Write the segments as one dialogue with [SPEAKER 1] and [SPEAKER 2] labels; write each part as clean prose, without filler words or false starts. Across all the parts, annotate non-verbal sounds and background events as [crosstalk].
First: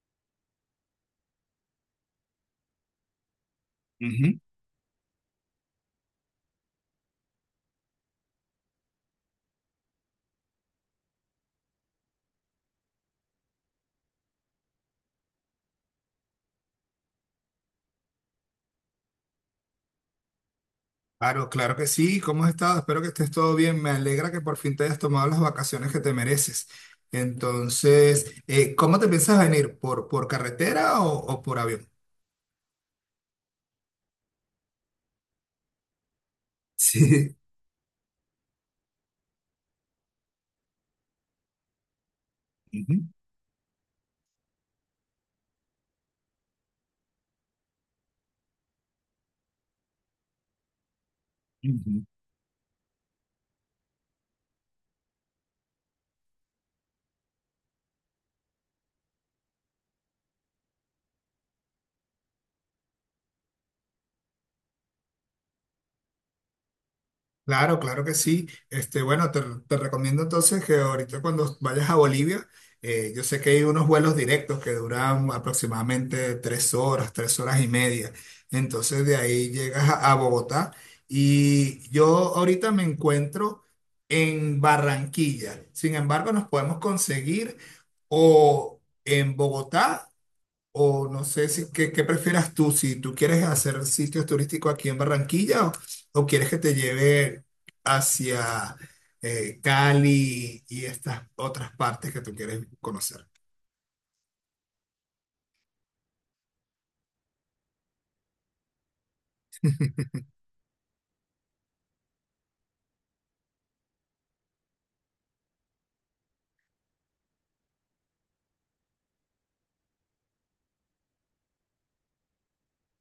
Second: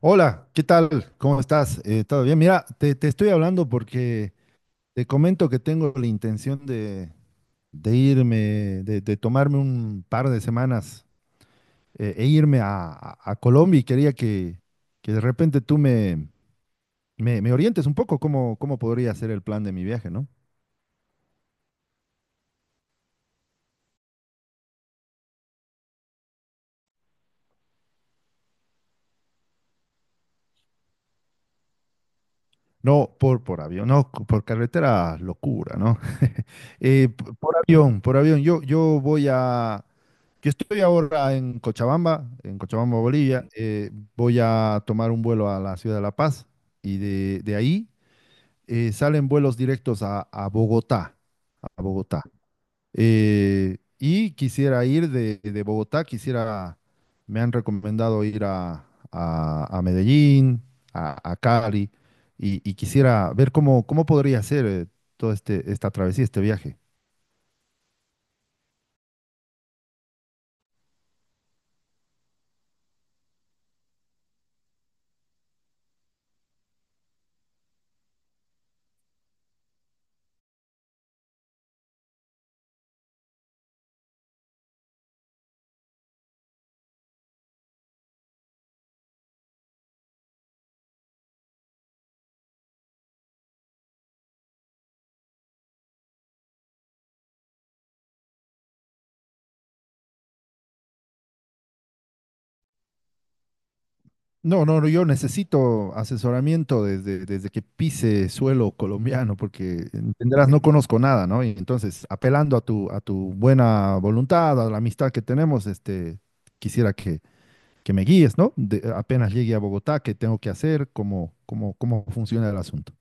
[SPEAKER 1] Hola, ¿qué tal? ¿Cómo estás? ¿Todo bien? Mira, te estoy hablando porque
[SPEAKER 2] Ujú.
[SPEAKER 1] te comento que tengo la intención de irme, de tomarme un par de semanas e irme a Colombia y quería que de repente tú me orientes un poco cómo podría ser el plan de mi viaje, ¿no?
[SPEAKER 2] Claro, claro que sí. ¿Cómo has estado? Espero que estés todo bien. Me alegra que por fin te hayas tomado las vacaciones que te mereces. Entonces, ¿cómo te piensas venir? ¿Por carretera o por avión?
[SPEAKER 1] No por avión, no, por carretera, locura, ¿no?
[SPEAKER 2] Sí.
[SPEAKER 1] Por avión, por avión. Yo voy a. Yo estoy ahora en Cochabamba,
[SPEAKER 2] Ujú.
[SPEAKER 1] Bolivia. Voy a tomar un vuelo a la ciudad de La Paz y de ahí salen vuelos directos a Bogotá, a
[SPEAKER 2] Ujú.
[SPEAKER 1] Bogotá. Y quisiera ir de Bogotá, quisiera, me han recomendado ir a Medellín, a Cali, y quisiera ver cómo, cómo podría ser todo este, esta travesía, este viaje.
[SPEAKER 2] Claro, claro que sí. Este, bueno, te recomiendo entonces que ahorita cuando vayas a Bolivia, yo sé que hay unos vuelos directos que duran aproximadamente 3 horas, 3 horas y media. Entonces de ahí llegas a Bogotá y yo ahorita me encuentro en Barranquilla. Sin embargo, nos podemos conseguir o en Bogotá o no sé si, qué prefieras tú? Si tú quieres hacer sitios turísticos aquí en Barranquilla o quieres que te lleve hacia Cali y estas otras partes que tú quieres conocer.
[SPEAKER 1] No, no, no, yo necesito asesoramiento desde, desde que pise suelo colombiano, porque entenderás, no conozco nada, ¿no? Y entonces, apelando a tu buena voluntad, a la amistad que tenemos, este, quisiera que me guíes, ¿no? De apenas llegue a Bogotá, ¿qué tengo que hacer? ¿Cómo, cómo, cómo funciona el asunto?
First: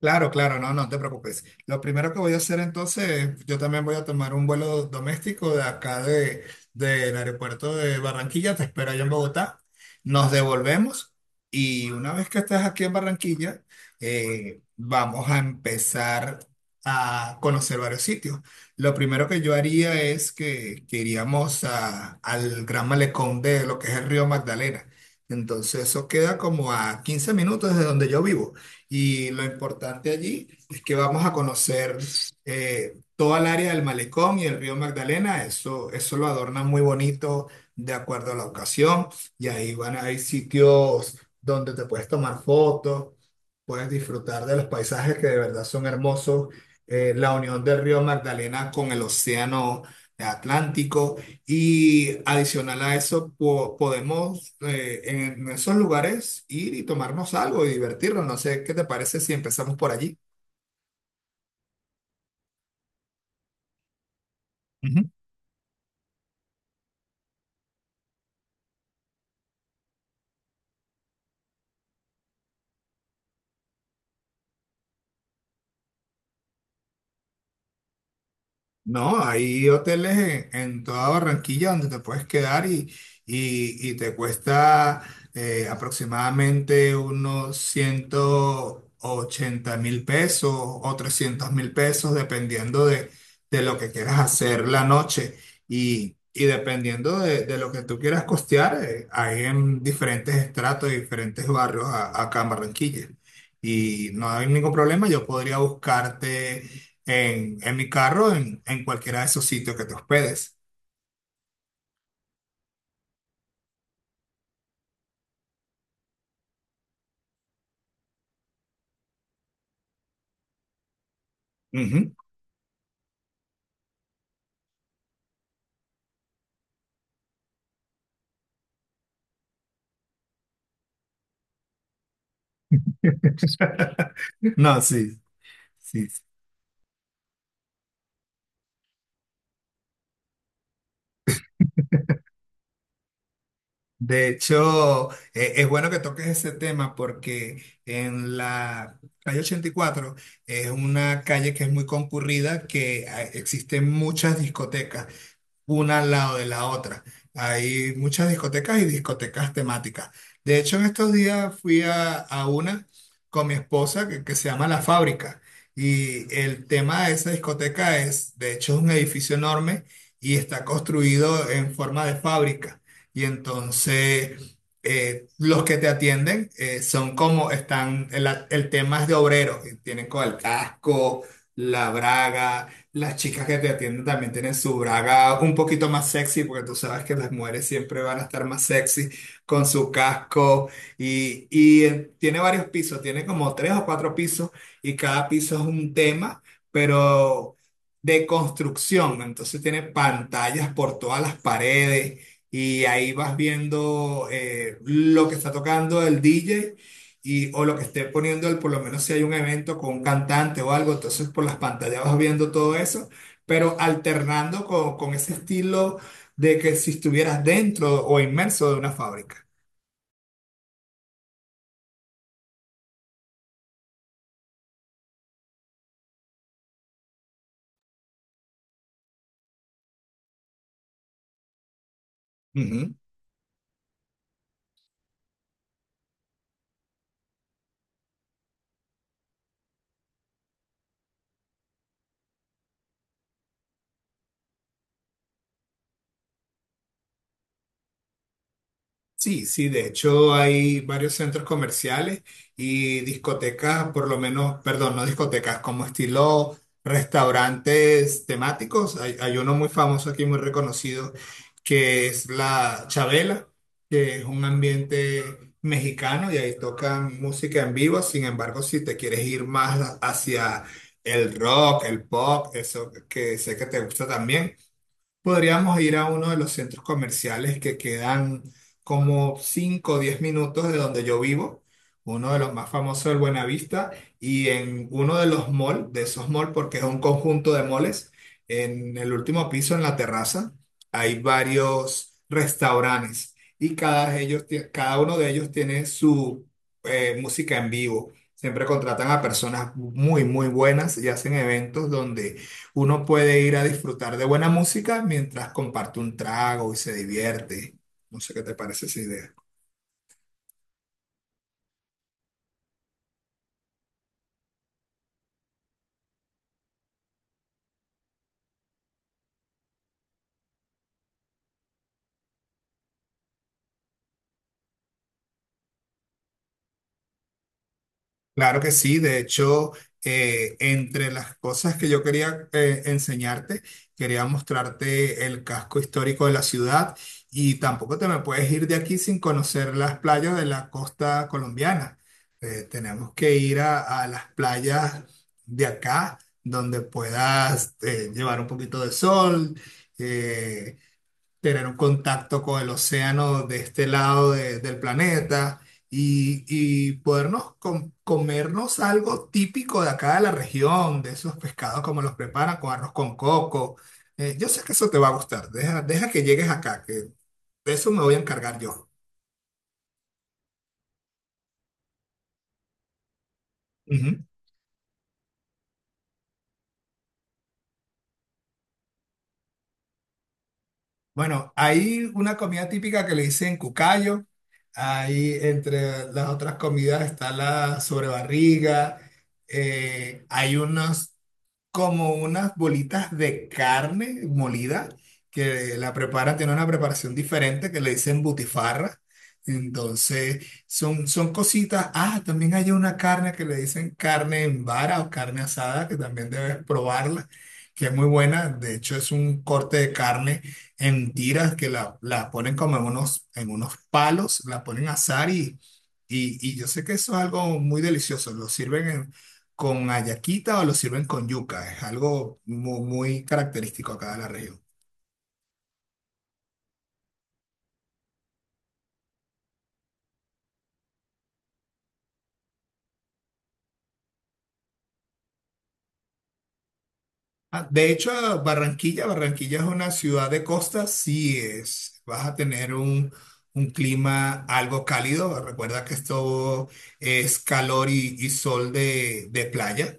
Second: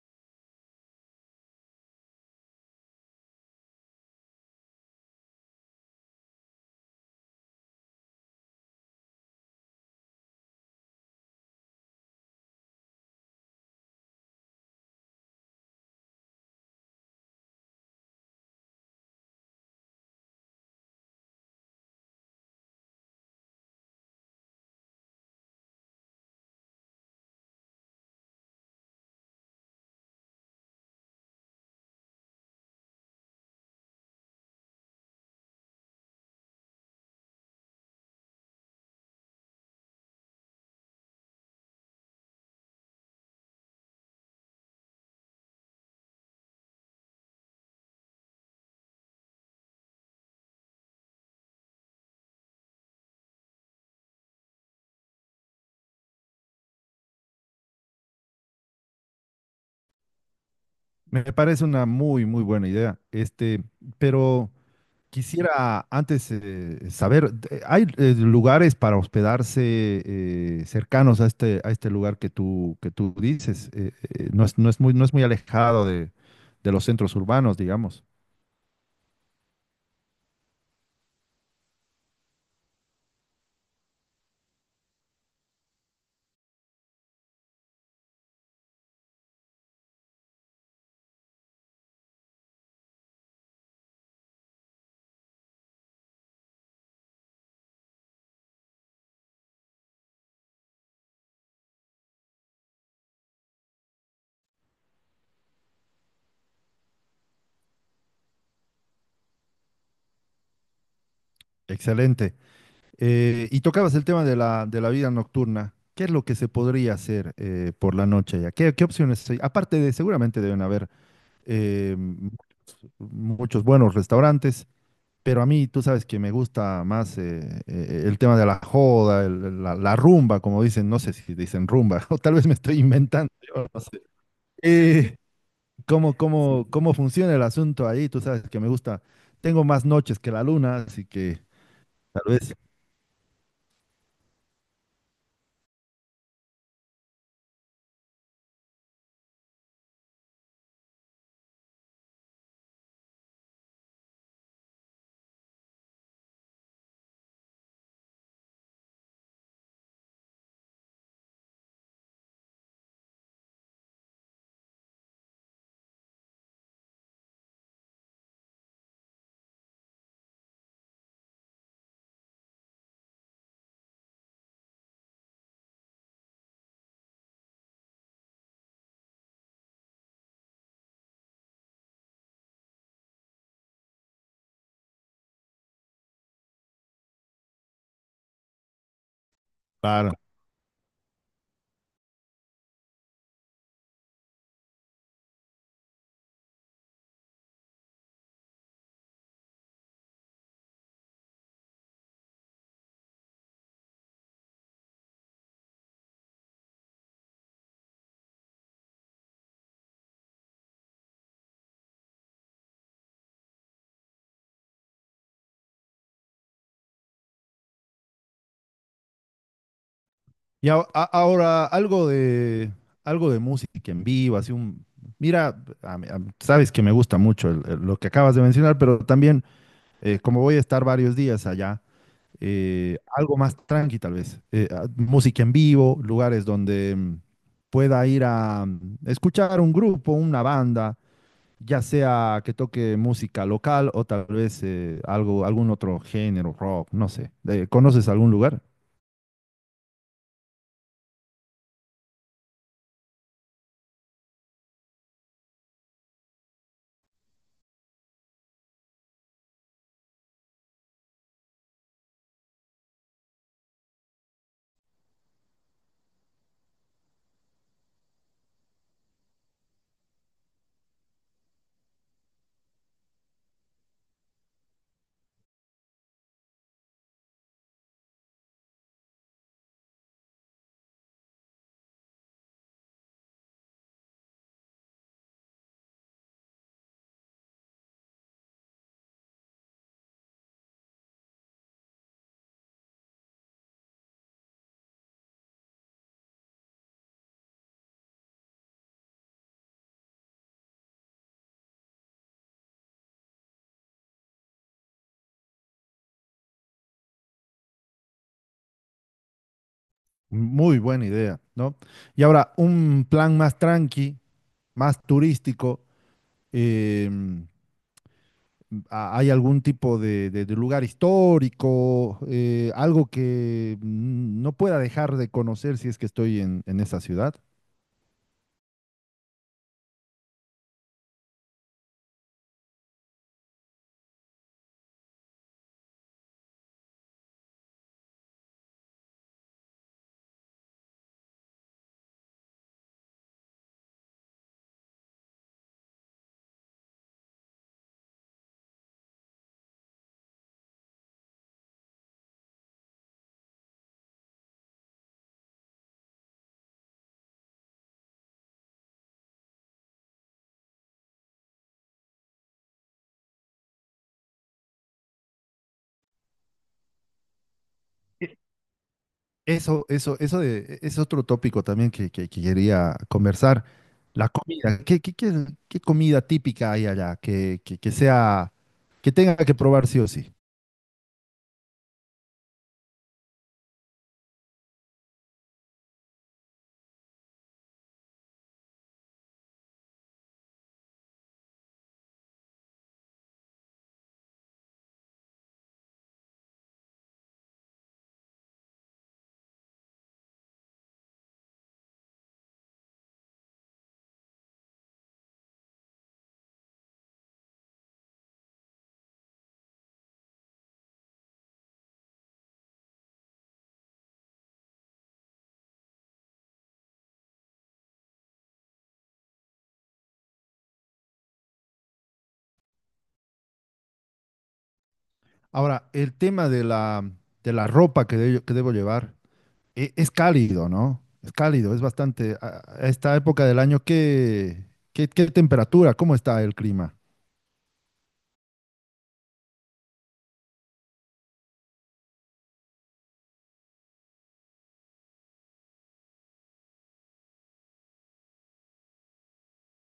[SPEAKER 2] Claro, claro, no, no te preocupes. Lo primero que voy a hacer entonces, yo también voy a tomar un vuelo doméstico de acá del aeropuerto de Barranquilla, te espero allá en Bogotá. Nos devolvemos y una vez que estés aquí en Barranquilla, vamos a empezar a conocer varios sitios. Lo primero que yo haría es que iríamos a- al Gran Malecón de lo que es el río Magdalena. Entonces eso queda como a 15 minutos de donde yo vivo. Y lo importante allí es que vamos a conocer toda el área del malecón y el río Magdalena. Eso lo adornan muy bonito de acuerdo a la ocasión. Y ahí van, hay sitios donde te puedes tomar fotos, puedes disfrutar de los paisajes que de verdad son hermosos. La unión del río Magdalena con el océano Atlántico. Y adicional a eso, po- podemos en esos lugares ir y tomarnos algo y divertirnos. No sé, ¿qué te parece si empezamos por allí?
[SPEAKER 1] Me parece una muy, muy buena idea. Este, pero. Quisiera antes saber, de- ¿hay lugares para hospedarse cercanos a este lugar que tú dices? No es, no es muy, no es muy alejado de los centros urbanos, digamos.
[SPEAKER 2] No, hay hoteles en toda Barranquilla donde te puedes quedar y, y te cuesta aproximadamente unos 180.000 pesos o 300.000 pesos, dependiendo de lo que quieras hacer la noche. Y dependiendo de lo que tú quieras costear, hay en diferentes estratos, diferentes barrios a- acá en Barranquilla. Y no hay ningún problema, yo podría buscarte en mi carro, en cualquiera de esos sitios que te hospedes.
[SPEAKER 1] Excelente. Y tocabas el tema de la vida nocturna. ¿Qué es lo que se podría hacer por la noche allá? ¿Qué, qué opciones hay? Aparte de, seguramente deben haber eh,
[SPEAKER 2] Ujú.
[SPEAKER 1] m- muchos buenos restaurantes. Pero a mí, tú sabes que me gusta más el tema de la joda, el- la rumba, como dicen, no sé si dicen rumba, [laughs] o tal vez me estoy inventando, yo no sé.
[SPEAKER 2] [laughs] No,
[SPEAKER 1] Eh,
[SPEAKER 2] sí, sí.
[SPEAKER 1] ¿Cómo,
[SPEAKER 2] sí.
[SPEAKER 1] cómo, cómo funciona el asunto ahí? Tú sabes que me gusta, tengo más noches que la luna, así que tal vez,
[SPEAKER 2] De hecho, es bueno que toques ese tema porque en la calle 84 es una calle que es muy concurrida, que existen muchas discotecas una al lado de la otra. Hay muchas discotecas y discotecas temáticas. De hecho, en estos días fui a una con mi esposa que se llama La Fábrica. Y el tema de esa discoteca es, de hecho, es un edificio enorme y está construido en forma de fábrica. Y entonces, los que te atienden son como están, el tema es de obreros, y tienen con el casco, la braga las chicas que te atienden también tienen su braga un poquito más sexy, porque tú sabes que las mujeres siempre van a estar más sexy con su
[SPEAKER 1] claro.
[SPEAKER 2] casco y tiene varios pisos, tiene como tres o cuatro pisos y cada piso es un tema, pero de construcción. Entonces tiene pantallas por todas las paredes y ahí vas viendo lo que está tocando el DJ y o lo que esté poniendo él, por lo menos si hay un evento con un cantante o algo, entonces por las pantallas vas viendo todo eso, pero alternando con ese estilo de que si estuvieras dentro o inmerso de una fábrica.
[SPEAKER 1] Y a- ahora algo de música en vivo, así un... Mira, a mí, a mí sabes que me gusta mucho el- lo que acabas de mencionar, pero también, como voy a estar varios días allá,
[SPEAKER 2] Ujú.
[SPEAKER 1] algo más tranqui tal vez, a- música en vivo, lugares donde pueda ir a escuchar un grupo, una banda, ya sea que toque música local o tal vez algo, algún otro género, rock, no sé. ¿Conoces algún lugar?
[SPEAKER 2] Sí, sí, de hecho hay varios centros comerciales y discotecas, por lo menos, perdón, no discotecas, como estilo restaurantes temáticos. Hay uno muy famoso aquí, muy reconocido, que es la Chabela, que es un ambiente mexicano y ahí tocan música en vivo. Sin embargo, si te quieres ir más hacia el rock, el pop, eso que sé que te gusta también. Podríamos ir a uno de los centros comerciales que quedan como 5 o 10 minutos de donde yo vivo, uno de los más famosos del Buenavista, y en uno de los malls, de esos malls, porque es un conjunto de malls, en el último piso, en la terraza, hay varios restaurantes y cada, ellos, tie- cada uno de ellos tiene su música en vivo. Siempre contratan a personas muy, muy buenas y hacen eventos donde uno puede ir a disfrutar de buena música mientras comparte un trago y se divierte. No sé qué te parece esa idea.
[SPEAKER 1] Muy buena idea, ¿no? Y ahora, un plan más tranqui, más turístico. em, a- ¿Hay algún tipo de lugar histórico, algo que no pueda dejar de conocer si es que estoy en esa ciudad?
[SPEAKER 2] Claro que sí, de hecho, entre las cosas que yo quería enseñarte, quería mostrarte el casco histórico de la ciudad y tampoco te me puedes ir de aquí sin conocer las playas de la costa colombiana. Tenemos que ir a las playas de acá, donde puedas llevar un poquito de sol. eh, tener un contacto con el océano de este lado de- del planeta y podernos com- comernos algo típico de acá de la región, de esos pescados como los preparan con arroz con coco. Yo sé que eso te va a gustar, deja, deja que llegues acá, que de eso me voy a
[SPEAKER 1] E-
[SPEAKER 2] encargar yo.
[SPEAKER 1] Eso de- es otro tópico también que quería conversar. La comida. ¿Qué, qué, qué qué comida típica hay allá que sea, que tenga que probar sí o sí?
[SPEAKER 2] Bueno, hay una comida típica que le dicen cucayo. Ahí entre las otras comidas está la sobrebarriga. Hay unos como unas bolitas de carne molida que la preparan, tiene una preparación diferente que le dicen butifarra. Entonces, son cositas. Ah, también hay una carne que le dicen carne en vara o carne asada, que también debes probarla, que es muy buena. De hecho, es un corte de carne en tiras que la ponen como en unos palos, la ponen a asar y, y yo sé que eso es algo muy delicioso. Lo sirven en- con ayaquita o lo sirven con yuca. Es algo mu- muy, característico acá de la región.
[SPEAKER 1] Ahora, el tema de la ropa que de- que debo llevar. E- es cálido, ¿no? Es cálido, es bastante. A esta época del año, ¿qué, qué, qué temperatura? ¿Cómo está el clima?
[SPEAKER 2] Ah, de hecho, a Barranquilla, Barranquilla es una ciudad de costa, sí es. Vas a tener un clima algo cálido. Recuerda que esto es calor y sol de playa.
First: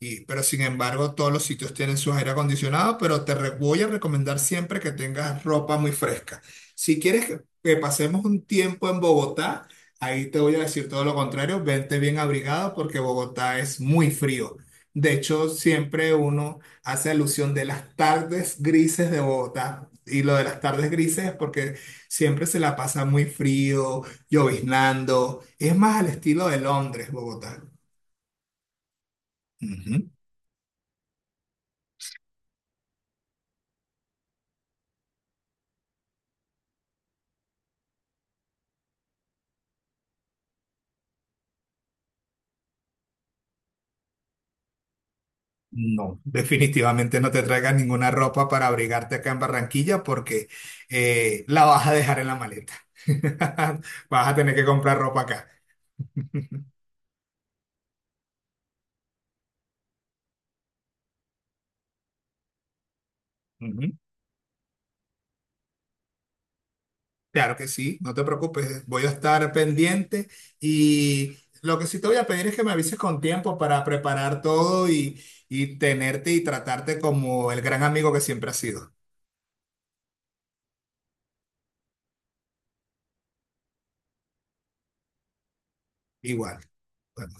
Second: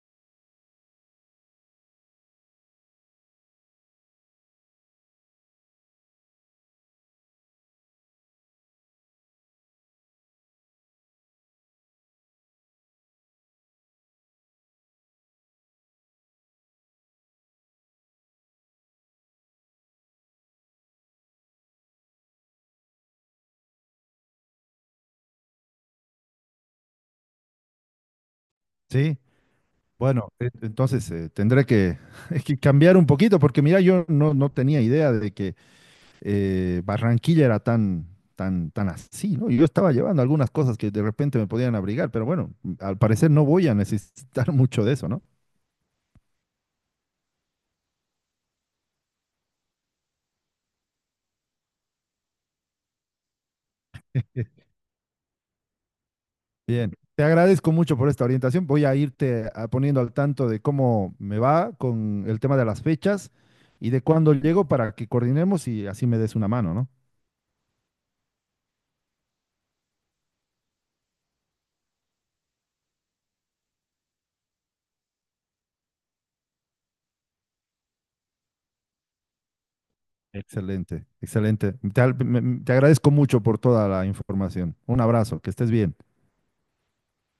[SPEAKER 2] Y, pero sin embargo, todos los sitios tienen su aire acondicionado, pero te re- voy a recomendar siempre que tengas ropa muy fresca. Si quieres que pasemos un tiempo en Bogotá, ahí te voy a decir todo lo contrario, vente bien abrigado porque Bogotá es muy frío. De hecho, siempre uno hace alusión de las tardes grises de Bogotá. Y lo de las tardes grises es porque siempre se la pasa muy frío, lloviznando. Es más al estilo de Londres, Bogotá.
[SPEAKER 1] Sí.
[SPEAKER 2] Ujú.
[SPEAKER 1] Bueno, e- entonces tendré que, [laughs] que cambiar un poquito, porque mira, yo no, no tenía idea de que Barranquilla era tan, tan, tan así, ¿no? Yo estaba llevando algunas cosas que de repente me podían abrigar, pero bueno, al parecer no voy a necesitar [laughs] mucho de eso, ¿no?
[SPEAKER 2] No, definitivamente no te traigas ninguna ropa para abrigarte acá en Barranquilla porque la vas a dejar en la maleta. [laughs] Vas a tener que comprar ropa acá.
[SPEAKER 1] Bien, te agradezco mucho por esta orientación. Voy a irte a- poniendo al tanto de cómo me va con el tema de las fechas y
[SPEAKER 2] Ujú.
[SPEAKER 1] de cuándo llego para que coordinemos y así me des una mano, ¿no?
[SPEAKER 2] Claro que sí, no te preocupes, voy a estar pendiente y lo que sí te voy a pedir es que me avises con tiempo para preparar todo y tenerte y tratarte como el gran amigo que siempre has sido.
[SPEAKER 1] Excelente, excelente. Te, al- me- me- te agradezco mucho por toda la información. Un abrazo, que estés bien.
[SPEAKER 2] Igual. Bueno,